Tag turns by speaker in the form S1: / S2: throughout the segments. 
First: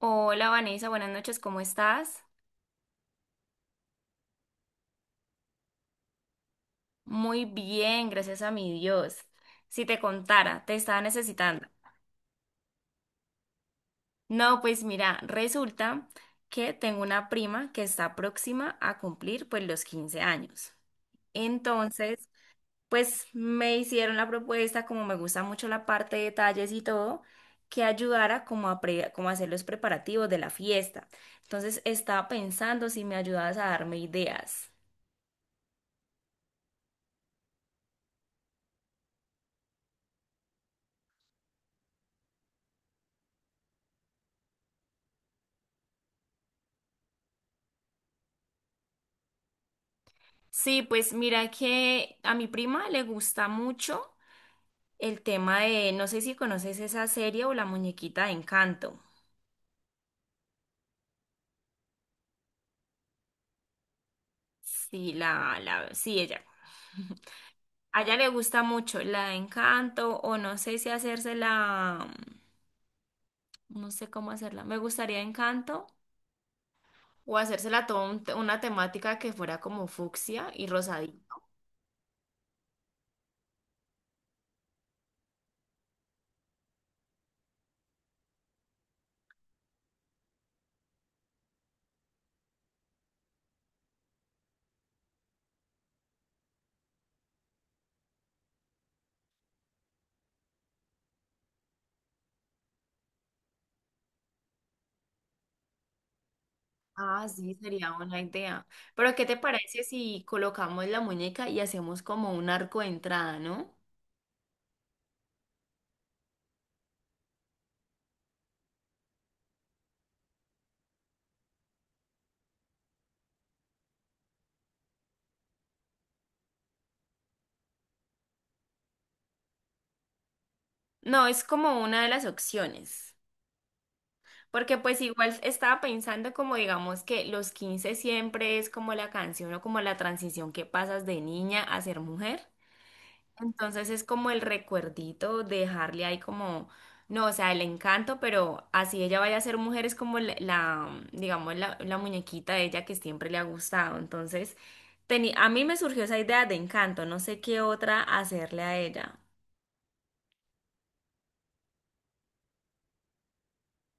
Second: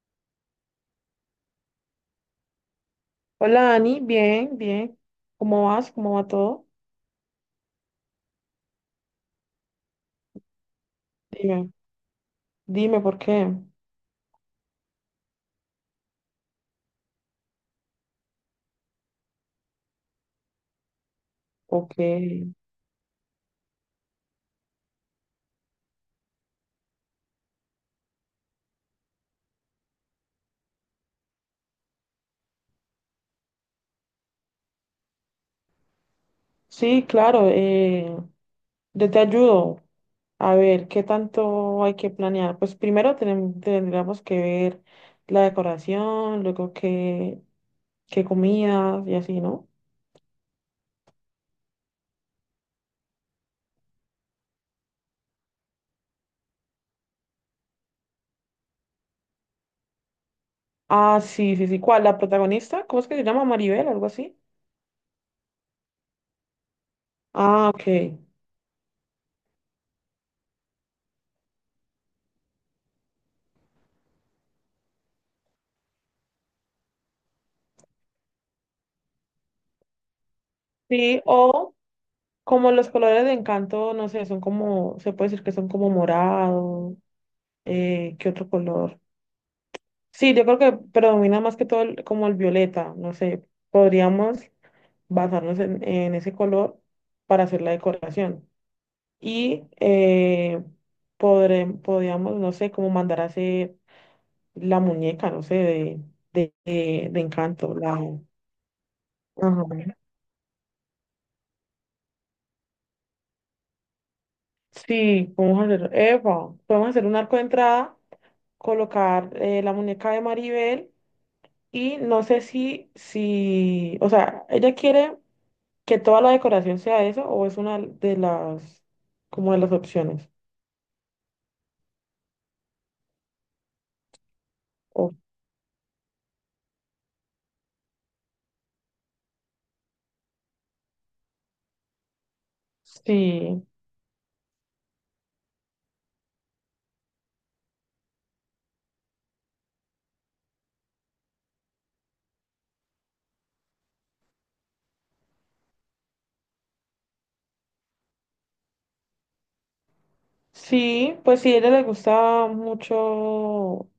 S1: Hola Vanessa, buenas noches, ¿cómo estás?
S2: Hola Dani, bien, bien. ¿Cómo vas? ¿Cómo va todo?
S1: Muy bien, gracias a mi Dios. Si te contara, te estaba necesitando.
S2: Dime, dime por qué.
S1: No, pues mira, resulta que tengo una prima que está próxima a cumplir pues los 15 años.
S2: Ok.
S1: Entonces, pues me hicieron la propuesta, como me gusta mucho la parte de detalles y todo, que ayudara como a, como a hacer los preparativos de la fiesta. Entonces, estaba pensando si me ayudabas a darme ideas.
S2: Sí, claro, yo te ayudo. A ver, ¿qué tanto hay que planear? Pues primero tendríamos que ver la decoración, luego qué comidas y así, ¿no?
S1: Sí, pues mira que a mi prima le gusta mucho el tema de, no sé si conoces esa serie o la muñequita de Encanto.
S2: Ah, sí, sí, sí. ¿Cuál? ¿La protagonista? ¿Cómo es que se llama? Maribel, algo así.
S1: Sí, sí, ella.
S2: Ah, ok.
S1: A ella le gusta mucho la de Encanto o no sé si hacérsela, no sé cómo hacerla. Me gustaría Encanto o hacérsela toda una temática que fuera como fucsia y
S2: Sí,
S1: rosadito.
S2: o como los colores de Encanto, no sé, son como, se puede decir que son como morados. ¿Qué otro color? Sí, yo creo que predomina más que todo como el violeta, no sé, podríamos basarnos en ese color para hacer la decoración. Y podríamos, no sé, como mandar a hacer la muñeca, no sé, de
S1: Ah, sí,
S2: Encanto.
S1: sería una idea. Pero, ¿qué te parece
S2: Ajá.
S1: si colocamos la muñeca y hacemos como un arco de entrada, no?
S2: Sí, podemos hacer un arco de entrada, colocar la muñeca de Maribel y no sé si, o sea, ella quiere que toda la decoración sea eso o es una como de las opciones.
S1: No, es como una de las opciones, porque pues
S2: O
S1: igual estaba pensando como digamos que los 15 siempre es como la canción o como la transición que pasas de niña a ser mujer.
S2: sí,
S1: Entonces es como el recuerdito de dejarle ahí como, no, o sea, el encanto, pero así ella vaya a ser mujer es como digamos, la muñequita de ella que siempre le ha gustado. Entonces, a mí me surgió esa idea de encanto, no sé qué otra hacerle a ella.
S2: sí, pues si a ella le gusta mucho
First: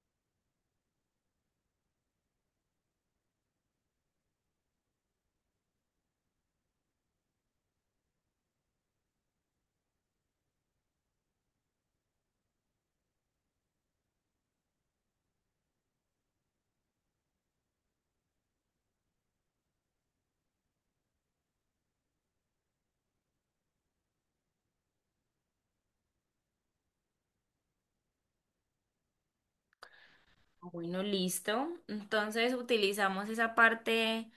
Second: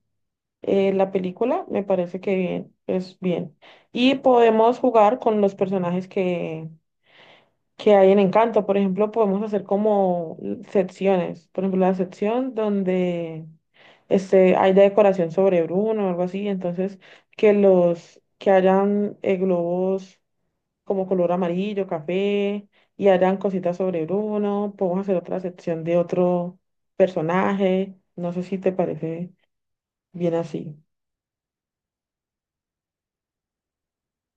S2: la película, me parece que bien, es bien. Y podemos jugar con los personajes que hay en Encanto. Por ejemplo, podemos hacer como secciones. Por ejemplo, la sección donde hay de decoración sobre Bruno o algo así, entonces que los que hayan globos como color amarillo, café, y harán cositas sobre Bruno. Podemos hacer otra sección de otro personaje. No sé si te parece bien así.
S1: Bueno, listo. Entonces utilizamos esa parte.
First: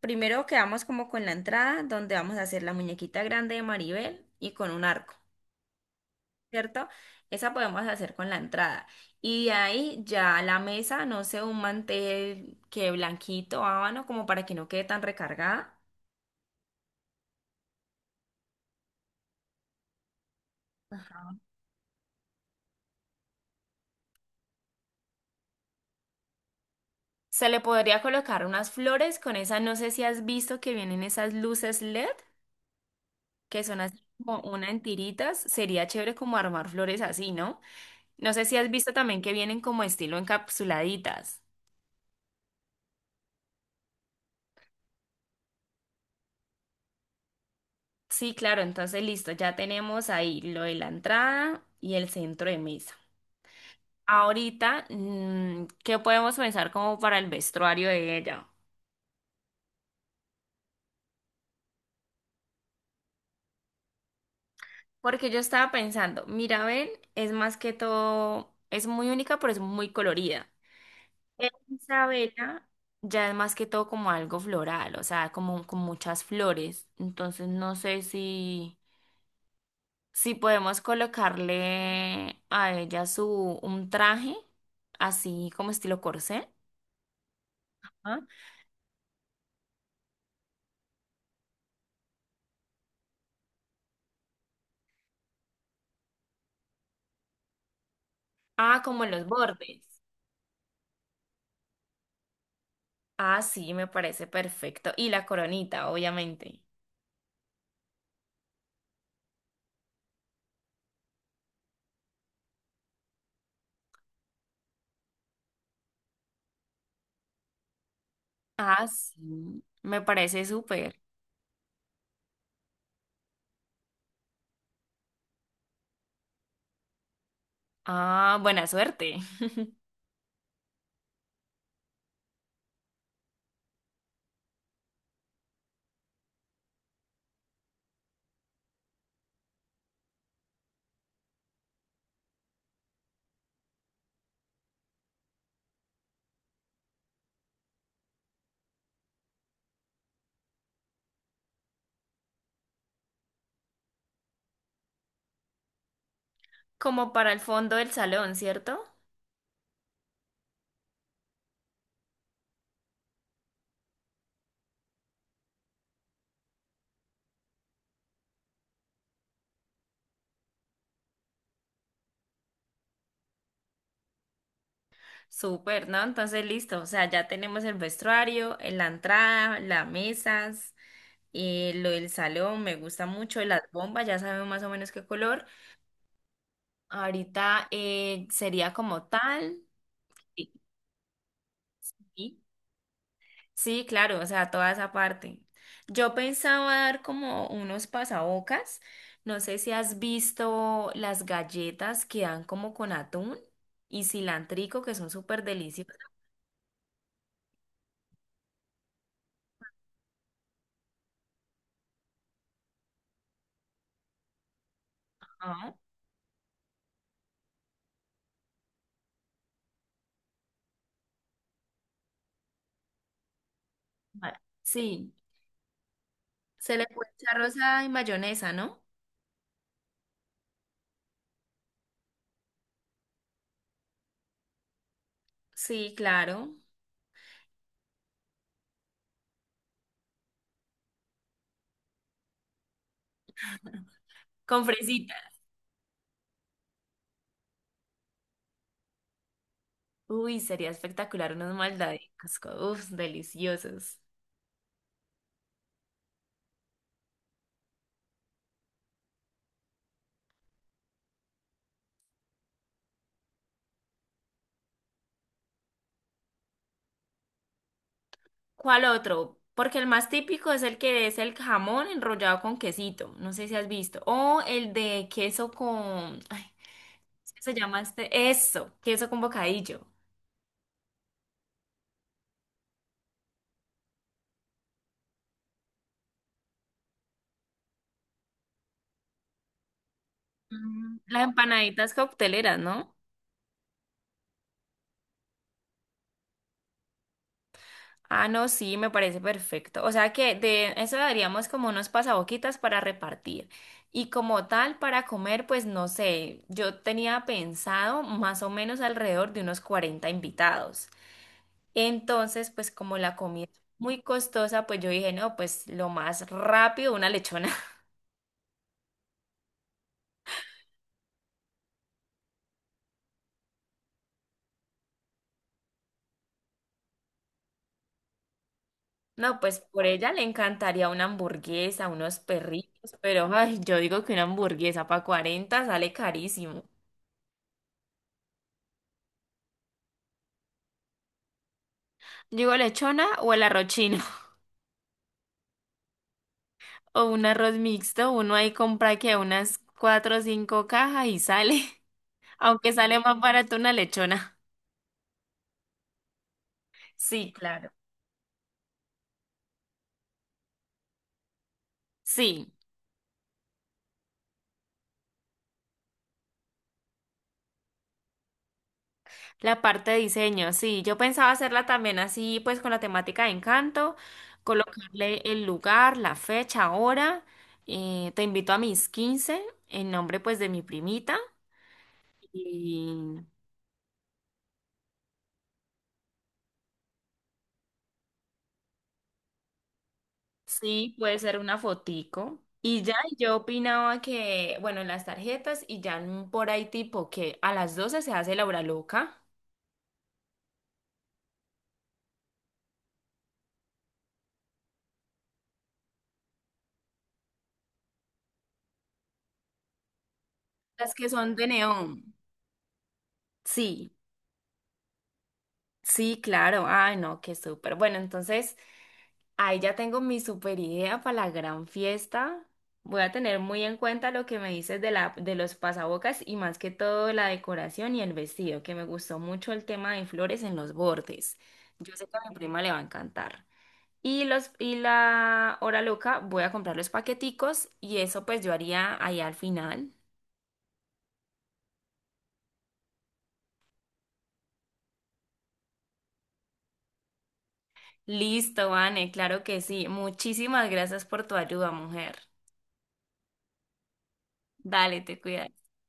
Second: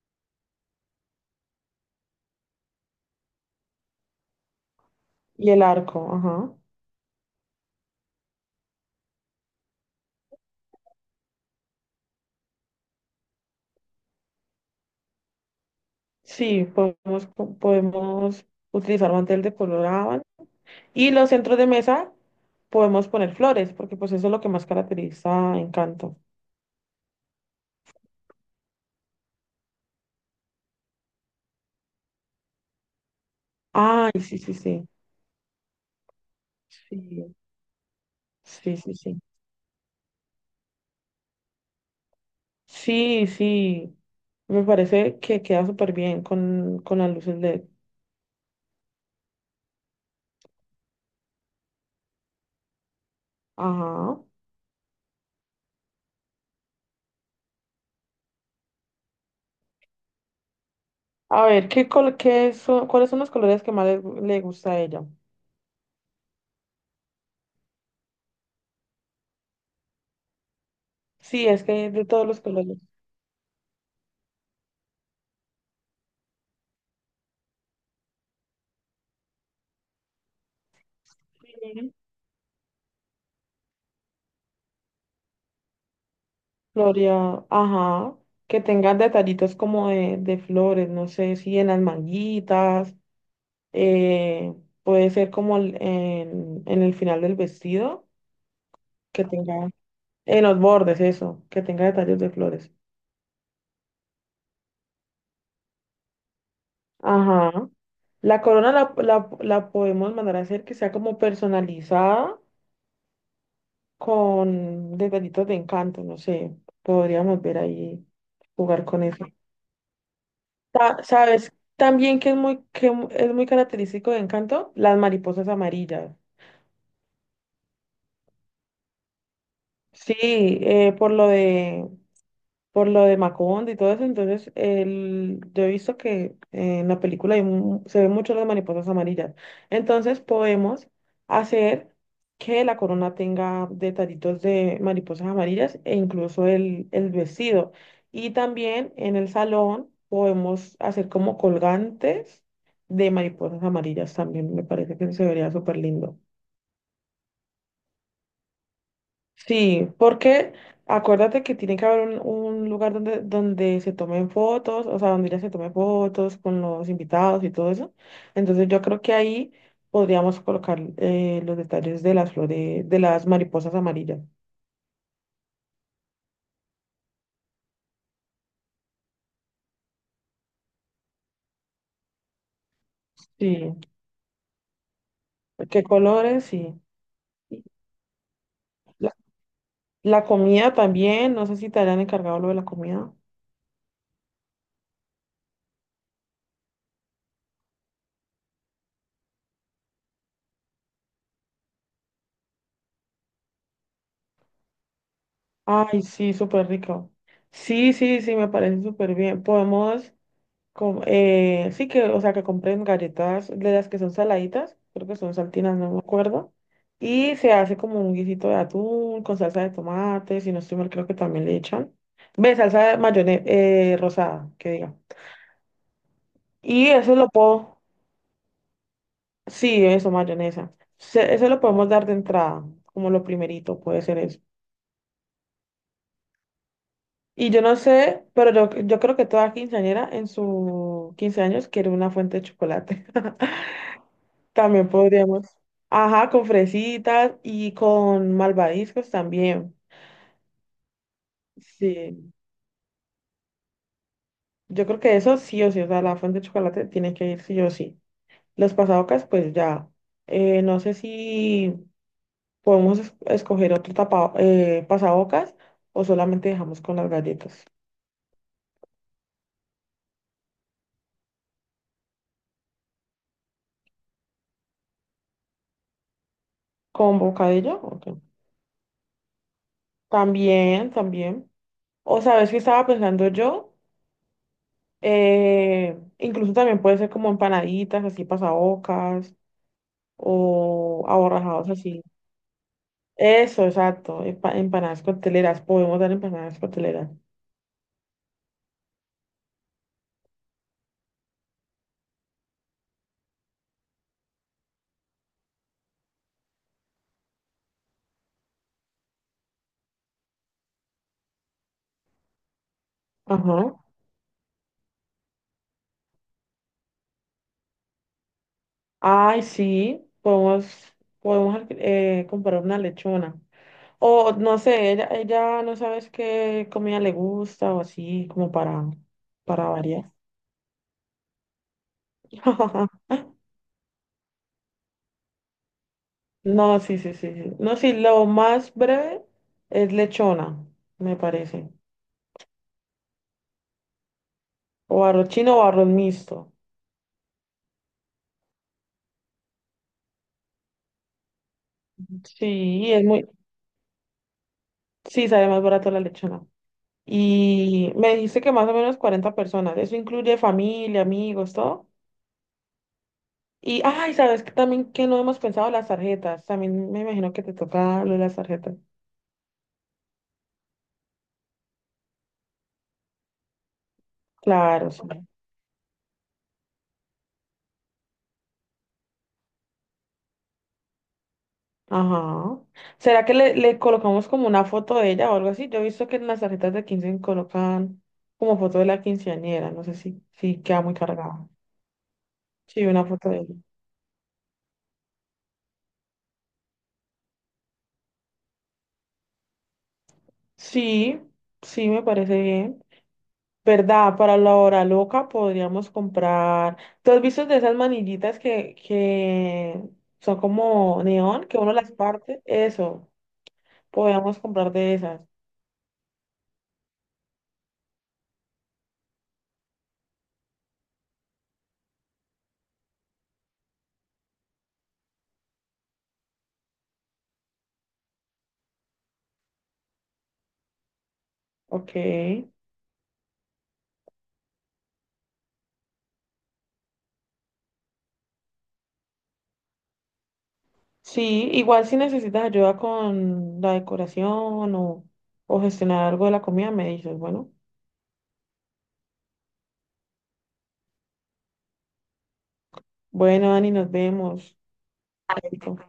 S1: Primero quedamos como con la entrada, donde vamos a hacer la muñequita grande de Maribel y con un arco,
S2: Y el arco, ajá.
S1: ¿cierto? Esa podemos hacer con la entrada. Y de ahí ya la mesa, no sé, un mantel que blanquito, habano, como para que no quede tan recargada.
S2: Sí, podemos utilizar mantel de color ábano. Y los
S1: Ajá.
S2: centros de mesa podemos poner flores, porque pues eso es lo que más caracteriza a Encanto.
S1: Se le podría colocar unas flores con esas, no sé si has visto que vienen esas luces LED, que son así
S2: Ay, sí,
S1: como
S2: sí,
S1: una en
S2: sí.
S1: tiritas. Sería chévere como armar flores así,
S2: Sí,
S1: ¿no? No sé si has
S2: sí,
S1: visto
S2: sí, sí.
S1: también que vienen como estilo encapsuladitas.
S2: Sí, sí. Me parece que queda súper bien con las luces LED.
S1: Sí, claro, entonces listo, ya tenemos ahí lo de la entrada y el centro de mesa.
S2: Ajá.
S1: Ahorita, ¿qué podemos pensar como para el vestuario de ella?
S2: A ver, ¿qué son, cuáles son los colores que más le gusta a ella?
S1: Porque yo estaba pensando, Mirabel es más que todo, es muy única, pero es muy colorida.
S2: Sí, es que de todos los
S1: Isabela
S2: colores.
S1: ya es más que todo como algo floral, o sea, como con muchas flores. Entonces no sé si... Si podemos
S2: Sí.
S1: colocarle a ella su un traje, así como estilo corsé.
S2: Gloria, ajá.
S1: ¿Ah?
S2: Que tengan detallitos como de flores, no sé, si en las manguitas, eh, puede ser como en el final del vestido,
S1: Ah, como en
S2: que
S1: los
S2: tenga,
S1: bordes.
S2: en los bordes, eso, que tenga detalles de flores.
S1: Ah, sí, me parece perfecto. Y la coronita, obviamente.
S2: Ajá. La corona la podemos mandar a hacer que sea como personalizada con detallitos de encanto, no sé, podríamos ver ahí, jugar
S1: Ah,
S2: con eso.
S1: sí, me parece súper.
S2: ¿Sabes? También que es muy, es muy característico de Encanto, las mariposas amarillas.
S1: Ah, buena suerte.
S2: Sí, eh, por lo de por lo de Macondo y todo eso. Entonces, yo he visto que en la película se ven mucho las mariposas amarillas. Entonces, podemos hacer que la corona tenga detallitos de mariposas amarillas e incluso el vestido. Y también en el salón podemos hacer como colgantes de mariposas amarillas también. Me parece que se vería súper lindo.
S1: Como para el fondo del salón, ¿cierto?
S2: Sí, porque acuérdate que tiene que haber un lugar donde se tomen fotos, o sea, donde ya se tomen fotos con los invitados y todo eso. Entonces yo creo que ahí podríamos colocar los detalles de las flores, de las mariposas amarillas.
S1: Súper, ¿no? Entonces, listo. O sea, ya tenemos el vestuario, la entrada, las mesas, lo del salón, me gusta mucho, las
S2: Sí,
S1: bombas, ya sabemos más o menos qué color.
S2: qué colores, sí. Y
S1: Ahorita sería como
S2: La,
S1: tal.
S2: la
S1: Sí.
S2: comida también, no sé si te hayan
S1: Sí.
S2: encargado lo de la comida.
S1: Sí, claro, o sea, toda esa parte. Yo pensaba dar como unos pasabocas. No sé si has visto las galletas que dan como con atún y cilantrico, que son súper deliciosas.
S2: Ay, sí, súper rico. Sí, sí, sí, me parece súper bien. Sí que, o sea, que compren galletas de las que son saladitas, creo que son
S1: Ah,
S2: saltinas, no me acuerdo. Y se hace como un guisito de atún con salsa de tomate, si no estoy mal, creo que también le echan. Ve, salsa de mayonesa rosada, que diga.
S1: sí, se le
S2: Y
S1: puede
S2: eso lo
S1: echar
S2: puedo,
S1: rosa y mayonesa, ¿no?
S2: sí, eso, mayonesa. Eso lo podemos dar de entrada, como lo primerito, puede ser eso.
S1: Sí, claro.
S2: Y yo no sé, pero yo creo que toda quinceañera en sus 15 años quiere una fuente de chocolate.
S1: Con
S2: También
S1: fresita.
S2: podríamos. Ajá, con fresitas y con malvadiscos también.
S1: Uy, sería espectacular unos
S2: Sí,
S1: maldaditos. Uf, deliciosos.
S2: yo creo que eso sí o sí, o sea, la fuente de chocolate tiene que ir sí o sí. Los pasabocas, pues ya. No sé si podemos escoger otro tapa, pasabocas o solamente dejamos con las galletas.
S1: ¿Cuál otro? Porque el más típico es el que es el jamón enrollado con quesito. No sé si has visto. O el de queso con... Ay,
S2: ¿Con
S1: ¿qué se llama
S2: bocadillo? Ok.
S1: este? Eso, queso con bocadillo.
S2: También, también. O sabes que estaba pensando yo. Incluso también puede ser como empanaditas, así pasabocas. O
S1: Las
S2: aborrajados
S1: empanaditas
S2: así.
S1: cocteleras, ¿no?
S2: Eso, exacto. Empanadas cocteleras. Podemos dar empanadas cocteleras.
S1: Ah, no, sí, me parece perfecto. O sea que de eso daríamos como unos pasaboquitas para repartir. Y como tal, para comer, pues no sé, yo tenía pensado más o menos alrededor de unos 40 invitados. Entonces, pues como la comida
S2: Ajá.
S1: es muy costosa, pues yo dije, no, pues lo más rápido, una lechona.
S2: Ay, sí. Podemos comprar una lechona. O no sé, ella no sabes qué comida le gusta o así, como para,
S1: No, pues
S2: para
S1: por ella
S2: variar.
S1: le encantaría una hamburguesa, unos perritos, pero ay, yo digo que una hamburguesa para 40 sale carísimo.
S2: No, sí, sí, sí, sí. No, sí, lo más breve es lechona, me parece.
S1: Yo digo lechona o el arroz chino
S2: O arroz chino o arroz mixto.
S1: o un arroz mixto, uno ahí compra que unas cuatro o cinco cajas y sale, aunque
S2: Sí,
S1: sale más barato una lechona.
S2: sí, sale más barato la lechona.
S1: Sí, claro.
S2: Y me dijiste que más o menos 40 personas. Eso incluye familia, amigos, todo.
S1: Sí.
S2: Y, ay, sabes que también que no hemos pensado las tarjetas. También me imagino que te toca lo de las tarjetas.
S1: La parte de diseño, sí, yo pensaba hacerla también así, pues con la temática de Encanto,
S2: Claro, sí.
S1: colocarle el lugar, la fecha, hora. Te invito a mis 15 en nombre pues de mi primita
S2: Ajá.
S1: y
S2: ¿Será que le colocamos como una foto de ella o algo así? Yo he visto que en las tarjetas de 15 colocan como foto de la quinceañera. No sé si queda
S1: sí,
S2: muy
S1: puede ser
S2: cargada.
S1: una fotico. Y
S2: Sí,
S1: ya
S2: una
S1: y
S2: foto
S1: yo
S2: de ella.
S1: opinaba que, bueno, las tarjetas y ya por ahí tipo que a las 12 se hace la hora loca,
S2: Sí, sí, me parece bien. ¿Verdad? Para la hora loca podríamos comprar. ¿Tú has visto de esas manillitas que son
S1: las
S2: como
S1: que son de
S2: neón, que uno las
S1: neón.
S2: parte? Eso,
S1: Sí.
S2: podríamos comprar de esas.
S1: Sí, claro. Ay, no, qué súper. Bueno, entonces ahí ya tengo mi súper idea para la gran fiesta. Voy a tener muy en cuenta lo que me dices de los pasabocas y más que todo la decoración y el vestido, que me gustó mucho el tema de flores en los bordes.
S2: Ok.
S1: Yo sé que a mi prima le va a encantar. Y la hora loca, voy a comprar los paqueticos y eso pues yo haría ahí al final.
S2: Sí, igual si necesitas ayuda con la decoración o gestionar algo de la comida, me dices, bueno.
S1: Listo, Vane, claro que sí. Muchísimas gracias por tu ayuda, mujer.
S2: Bueno, Dani, nos vemos.
S1: Dale, te cuidas.
S2: Vale.